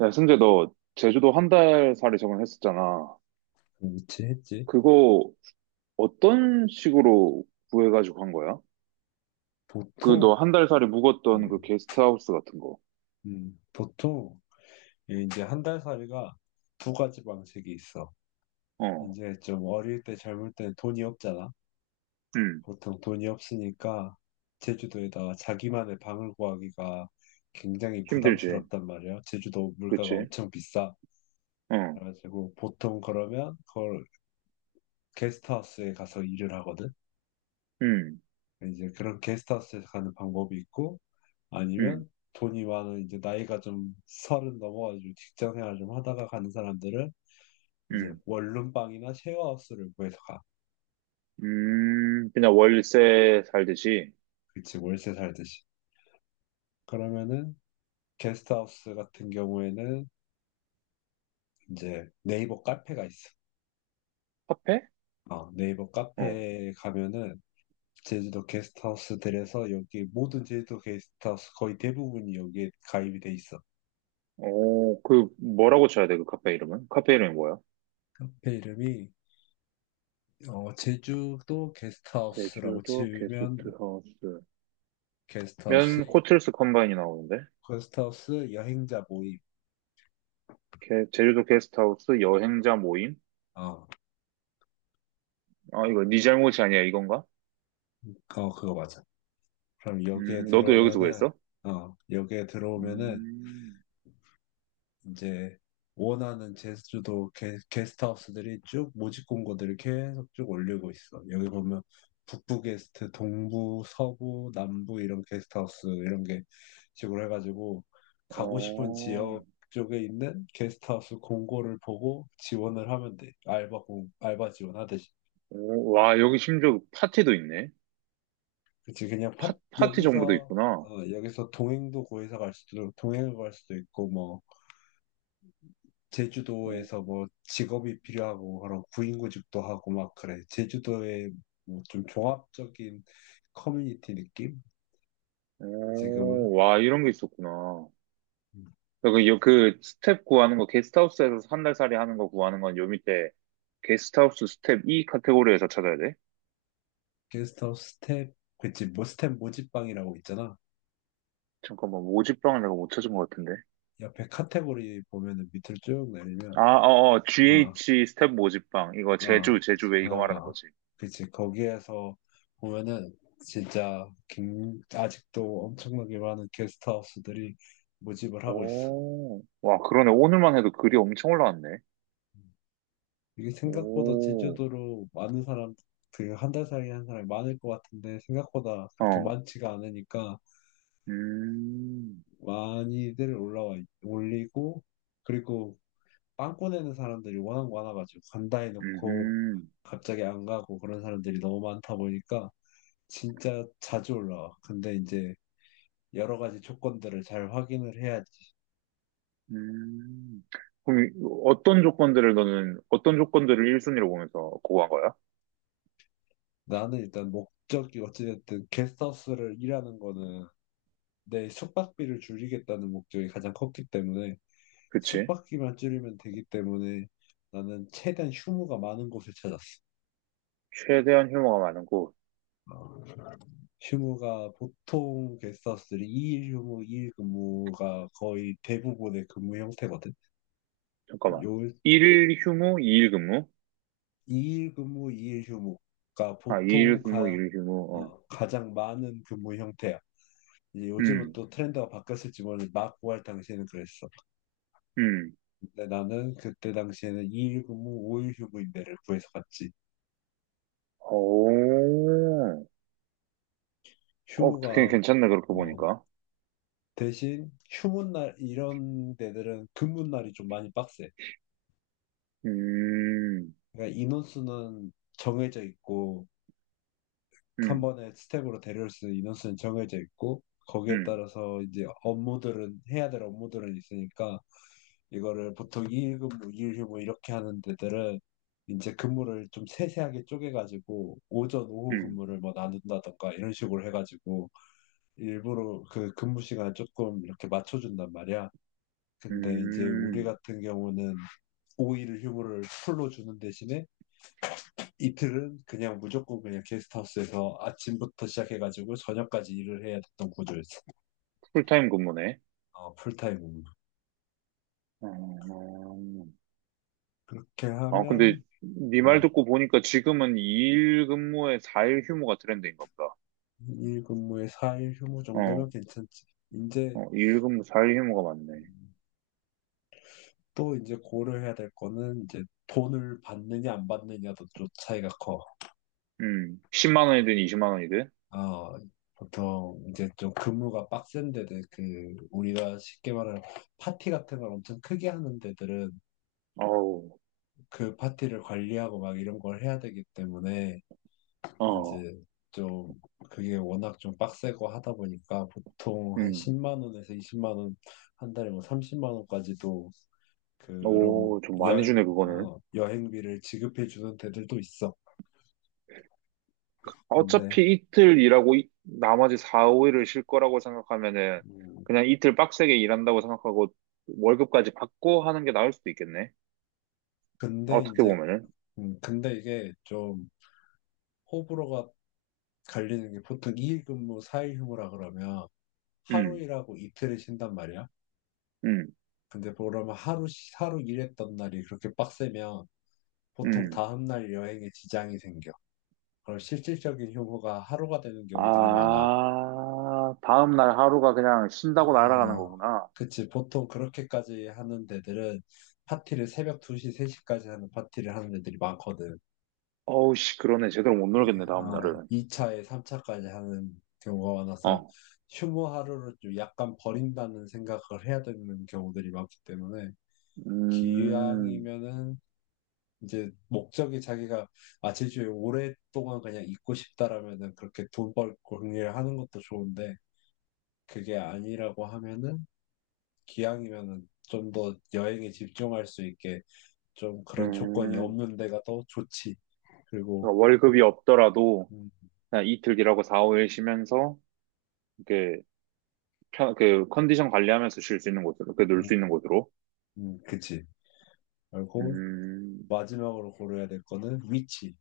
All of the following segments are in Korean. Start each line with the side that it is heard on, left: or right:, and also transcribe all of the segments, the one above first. right: 야, 승재, 너 제주도 한 달 살이 적응했었잖아.
left: 그렇지 했지.
right: 그거 어떤 식으로 구해가지고 한 거야? 그 너
left: 보통,
right: 한 달 살이 묵었던 그
left: 음,
right: 게스트하우스 같은 거.
left: 보통 이 이제 한 달 살이가 두 가지 방식이 있어.
right: 어,
left: 이제 좀 어릴 때 젊을 때 돈이 없잖아.
right: 음,
left: 보통 돈이 없으니까 제주도에다가 자기만의 방을 구하기가 굉장히
right: 힘들지.
left: 부담스럽단 말이야. 제주도 물가가
right: 그치?
left: 엄청 비싸.
right: 어,
left: 그래가지고 보통 그러면 그걸 게스트하우스에 가서 일을 하거든.
right: 음,
left: 이제 그런 게스트하우스에 가는 방법이 있고,
right: 음,
left: 아니면 돈이 많은 이제 나이가 좀 30 넘어가지고 직장 생활 좀 하다가 가는 사람들은 이제
right: 음,
left: 원룸방이나 쉐어하우스를 구해서 가.
right: 그냥 월세 살듯이.
left: 그치, 월세 살듯이. 그러면은 게스트하우스 같은 경우에는 이제 네이버 카페가 있어.
right: 카페?
left: 네이버
right: 어,
left: 카페에 가면은 제주도 게스트하우스들에서, 여기 모든 제주도 게스트하우스 거의 대부분이 여기에 가입이 돼 있어.
right: 어, 그 뭐라고 쳐야 돼, 그 카페 이름은? 카페 이름이 뭐야?
left: 카페 이름이 제주도 게스트하우스라고
right: 제주도
left: 치면
right: 게스트하우스.
left: 게스트하우스
right: 면 호텔스 컴바인이 나오는데?
left: 거스트하우스 여행자 모임.
right: 제주도 게스트하우스 여행자 모임?
left: 어,
right: 아, 이거 네 잘못이 아니야, 이건가?
left: 그거 맞아. 그럼 여기에
right: 너도 여기서
left: 들어오면은,
right: 구했어?
left: 어, 여기에 들어오면은
right: 음,
left: 이제 원하는 제주도 게스트하우스들이 쭉 모집 공고들을 계속 쭉 올리고 있어. 여기 보면 북부 게스트, 동부, 서부, 남부 이런 게스트하우스, 이런 게 식으로 해가지고 가고 싶은
right: 어,
left: 지역 쪽에 있는 게스트하우스 공고를 보고 지원을 하면 돼. 알바 지원하듯이.
right: 오, 와, 여기 심지어 파티도 있네.
left: 그치, 그냥
right: 파티 정보도
left: 여기서,
right: 있구나.
left: 어, 여기서 동행도 구해서 갈 수도, 동행을 갈 수도 있고, 뭐,
right: 어,
left: 제주도에서 뭐, 직업이 필요하고 그런 구인구직도 하고, 막, 그래. 제주도의 뭐, 좀 종합적인 커뮤니티 느낌? 지금은.
right: 오, 와, 이런 게 있었구나.
left: 음.
right: 그 스텝 구하는 거, 게스트하우스에서 한 달 살이 하는 거 구하는 건 요 밑에 게스트하우스 스텝 E 카테고리에서 찾아야 돼.
left: 게스트하우스 스텝, 그치, 뭐, 스텝 모집방이라고 있잖아.
right: 잠깐만, 모집방을 내가 못 찾은 것 같은데.
left: 옆에 카테고리 보면은 밑으로 쭉 내리면,
right: 아, 어, 어,
left: 어,
right: GH 스텝 모집방. 이거
left: 어,
right: 제주 왜 이거 말하는
left: 어,
right: 거지?
left: 그치. 거기에서 보면은 진짜 아직도 엄청나게 많은 게스트하우스들이 모집을 하고 있어.
right: 오, 와, 그러네. 오늘만 해도 글이 엄청 올라왔네.
left: 이게 생각보다
right: 오,
left: 제주도로 많은 사람, 그 한 달 사이에 한 사람이 많을 것 같은데 생각보다 그렇게
right: 어,
left: 많지가 않으니까
right: 음,
left: 많이들 올라와, 올리고. 그리고 빵꾸 내는 사람들이 워낙 많아가지고 간다 해놓고
right: 음,
left: 갑자기 안 가고, 그런 사람들이 너무 많다 보니까 진짜 자주 올라와. 근데 이제 여러 가지 조건들을 잘 확인을 해야지.
right: 음. 그럼 어떤 조건들을 너는, 어떤 조건들을 1순위로 보면서 고고한 거야?
left: 나는 일단 목적이, 어찌됐든 게스트하우스를 일하는 거는 내 숙박비를 줄이겠다는 목적이 가장 컸기 때문에,
right: 그치?
left: 숙박비만 줄이면 되기 때문에 나는 최대한 휴무가 많은 곳을 찾았어.
right: 최대한 휴무가 많은 곳.
left: 어, 휴무가 보통 게스트하우스들이 2일 휴무, 2일 근무가 거의 대부분의 근무 형태거든.
right: 잠깐만.
left: 요
right: 1일 휴무, 2일 근무?
left: 2일 근무, 2일 휴무가
right: 아,
left: 보통
right: 2일 근무, 1일 휴무, 어.
left: 가장 많은 근무 형태야. 이제 요즘은
right: 음,
left: 또 트렌드가 바뀌었을지 모르는데, 막 구할 당시에는 그랬어.
right: 음.
left: 근데 나는 그때 당시에는 2일 근무, 5일 휴무 임대를 구해서 갔지.
right: 오, 어,
left: 휴무가
right: 되게 괜찮네, 그렇게
left: 어,
right: 보니까.
left: 대신 휴무 날, 이런 데들은 근무 날이 좀 많이 빡세.
right: 음,
left: 그러니까 인원수는 정해져 있고, 한
right: 음,
left: 번에 스텝으로 데려올 수 있는 인원수는 정해져 있고, 거기에
right: 음,
left: 따라서 이제 업무들은 해야 될 업무들은 있으니까 이거를 보통 2일 근무2휴무 이렇게 하는 데들은 이제 근무를 좀 세세하게 쪼개가지고 오전, 오후
right: 음.
left: 근무를 뭐 나눈다던가 이런 식으로 해가지고 일부러 그 근무 시간 조금 이렇게 맞춰준단 말이야. 근데 이제 우리
right: 음,
left: 같은 경우는 5일 휴무를 풀로 주는 대신에 이틀은 그냥 무조건 그냥 게스트하우스에서 아침부터 시작해가지고 저녁까지 일을 해야 됐던 구조였어.
right: 풀타임 근무네.
left: 어, 풀타임으로.
right: 음,
left: 그렇게
right: 아, 근데
left: 하면,
right: 네 말
left: 음,
right: 듣고 보니까 지금은 2일 근무에 4일 휴무가 트렌드인가 보다.
left: 2일 근무에 4일 휴무 정도면
right: 어,
left: 괜찮지. 이제
right: 어, 2일 근무 4일 휴무가 맞네.
left: 음, 또 이제 고려해야 될 거는 이제 돈을 받느냐 안 받느냐도 좀 차이가 커.
right: 10만 원이든 20만 원이든?
left: 어, 보통 이제 좀 근무가 빡센 데들, 그 우리가 쉽게 말하는 파티 같은 걸 엄청 크게 하는 데들은
right: 어우,
left: 그 파티를 관리하고 막 이런 걸 해야 되기 때문에
right: 어,
left: 이제 좀, 그게 워낙 좀 빡세고 하다 보니까 보통 한
right: 음,
left: 10만 원에서 20만 원, 한 달에 뭐 30만 원까지도, 그런
right: 오, 좀 많이 주네, 그거는.
left: 여행비를 지급해 주는 데들도 있어. 근데
right: 어차피 이틀 일하고 나머지 4, 5일을 쉴 거라고 생각하면은
left: 음,
right: 그냥 이틀 빡세게 일한다고 생각하고 월급까지 받고 하는 게 나을 수도 있겠네.
left: 근데
right: 어떻게
left: 이제
right: 보면은.
left: 근데 이게 좀 호불호가 갈리는 게, 보통 2일 근무 4일 휴무라 그러면 하루
right: 음,
left: 일하고 이틀을 쉰단 말이야.
right: 음,
left: 근데 그러면 하루 일했던 날이 그렇게 빡세면 보통
right: 음.
left: 다음 날 여행에 지장이 생겨. 그럼 실질적인 휴무가 하루가 되는 경우들이 많아.
right: 아, 다음날 하루가 그냥 쉰다고 날아가는
left: 아,
right: 거구나.
left: 그치. 보통 그렇게까지 하는 데들은 파티를 새벽 2시, 3시까지 하는 파티를 하는 데들이 많거든.
right: 어우, 씨, 그러네. 제대로 못
left: 예,
right: 놀겠네,
left: 어,
right: 다음날은.
left: 2차에 3차까지 하는 경우가 많아서
right: 어,
left: 휴무 하루를 좀 약간 버린다는 생각을 해야 되는 경우들이 많기 때문에
right: 음,
left: 기왕이면은 이제 목적이 자기가 제주에 오랫동안 그냥 있고 싶다라면은 그렇게 돈 벌고 정리를 하는 것도 좋은데, 그게 아니라고 하면은 기왕이면은 좀 더 여행에 집중할 수 있게, 좀 그런 조건이
right: 음.
left: 없는 데가 더 좋지. 그리고
right: 그러니까 월급이 없더라도
left: 음,
right: 그냥 이틀 일하고 4, 5일 쉬면서, 이렇게, 그, 컨디션 관리하면서 쉴 수 있는 곳으로, 그, 놀 수 있는
left: 음,
right: 곳으로.
left: 그치. 그리고
right: 음,
left: 마지막으로 고려해야 될 거는 위치.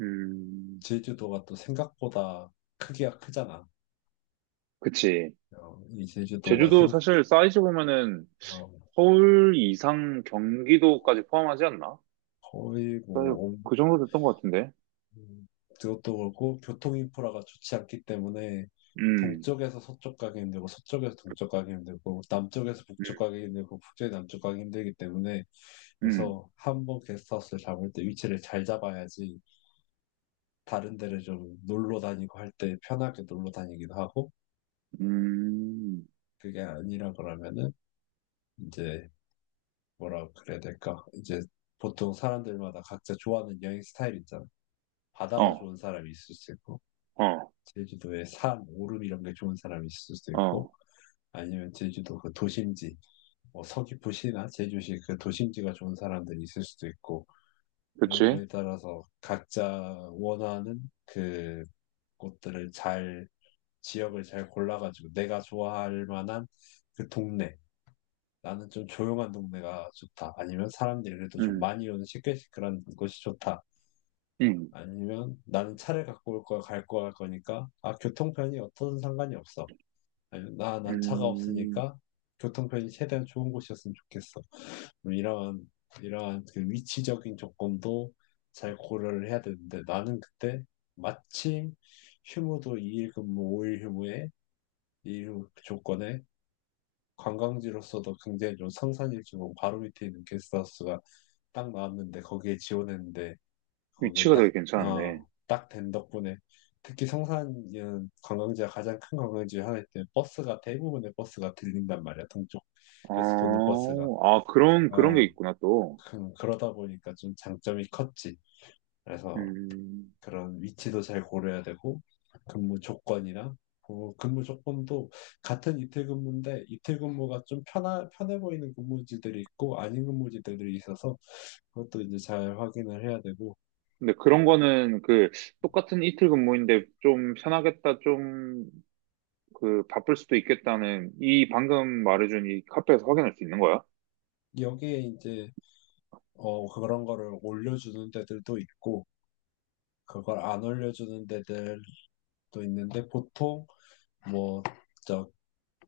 right: 음.
left: 제주도가 또 생각보다 크기가 크잖아.
right: 그치.
left: 어,
right: 제주도 사실 사이즈 보면은
left: 어,
right: 서울 이상 경기도까지 포함하지 않나?
left: 거의 뭐 엄-
right: 그 정도 됐던 것 같은데.
left: 음, 그것도 그렇고 교통 인프라가 좋지 않기 때문에
right: 음.
left: 동쪽에서 서쪽 가기 힘들고, 서쪽에서 동쪽 가기 힘들고, 남쪽에서 북쪽 가기 힘들고, 북쪽에서 남쪽 가기 힘들기 때문에,
right: 음,
left: 그래서 한번 게스트하우스를 잡을 때 위치를 잘 잡아야지 다른 데를 좀 놀러 다니고 할 때 편하게 놀러 다니기도 하고,
right: 음,
left: 그게 아니라 그러면은 이제, 뭐라 그래야 될까? 이제 보통 사람들마다 각자 좋아하는 여행 스타일 있잖아. 바다가
right: 어,
left: 좋은 사람이 있을 수 있고,
right: 어,
left: 제주도에 산, 오름 이런 게 좋은 사람이 있을 수도 있고,
right: 어,
left: 아니면 제주도 그 도심지, 뭐 서귀포시나 제주시 그 도심지가 좋은 사람들이 있을 수도 있고, 이런
right: 그치?
left: 거에 따라서 각자 원하는 그 곳들을 잘, 지역을 잘 골라가지고 내가 좋아할 만한 그 동네. 나는 좀 조용한 동네가 좋다, 아니면 사람들이 그래도 좀
right: 음,
left: 많이 오는 시끌시끌한 곳이 좋다,
right: 음,
left: 아니면 나는 차를 갖고 올 거야, 갈 거야 할 거니까 아, 교통편이 어떤 상관이 없어, 아니면 난 차가
right: 음,
left: 없으니까 교통편이 최대한 좋은 곳이었으면 좋겠어. 뭐 이러한 그 위치적인 조건도 잘 고려를 해야 되는데, 나는 그때 마침 휴무도 2일 근무, 5일 휴무에 이 조건에 관광지로서도 굉장히 좀 성산일주공 바로 밑에 있는 게스트하우스가 딱 나왔는데 거기에 지원했는데 거기에
right: 위치가
left: 딱,
right: 되게 괜찮았네.
left: 어, 딱 된 덕분에, 특히 성산은 관광지가, 가장 큰 관광지 하나 있기 때문에 버스가 대부분의 버스가 들린단 말이야,
right: 어,
left: 동쪽에서 도는 버스가.
right: 아, 그런 게
left: 어,
right: 있구나, 또.
left: 그러다 보니까 좀 장점이 컸지. 그래서
right: 음,
left: 그런 위치도 잘 고려해야 되고, 근무 조건이나 근무 조건도 같은 이틀 근무인데 이틀 근무가 좀 편해 보이는 근무지들이 있고 아닌 근무지들이 있어서 그것도 이제 잘 확인을 해야 되고,
right: 근데 그런 거는 그, 똑같은 이틀 근무인데 좀 편하겠다, 좀, 그, 바쁠 수도 있겠다는, 이 방금 말해준 이 카페에서 확인할 수 있는 거야?
left: 여기에 이제 그런 거를 올려주는 데들도 있고 그걸 안 올려주는 데들도 있는데, 보통 뭐, 저,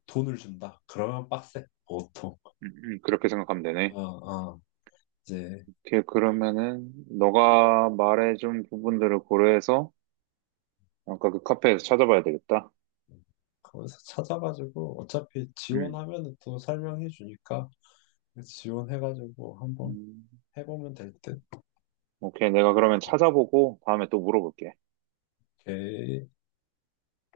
left: 돈을 준다 그러면 빡세, 보통.
right: 그렇게 생각하면 되네.
left: 어, 어, 이제
right: 오케이, 그러면은, 너가 말해준 부분들을 고려해서, 아까 그 카페에서 찾아봐야 되겠다.
left: 거기서 찾아가지고 어차피
right: 음.
left: 지원하면 또 설명해 주니까, 지원해가지고 한번
right: 음.
left: 해보면 될 듯.
right: 오케이. 내가 그러면 찾아보고 다음에 또 물어볼게.
left: 오케이.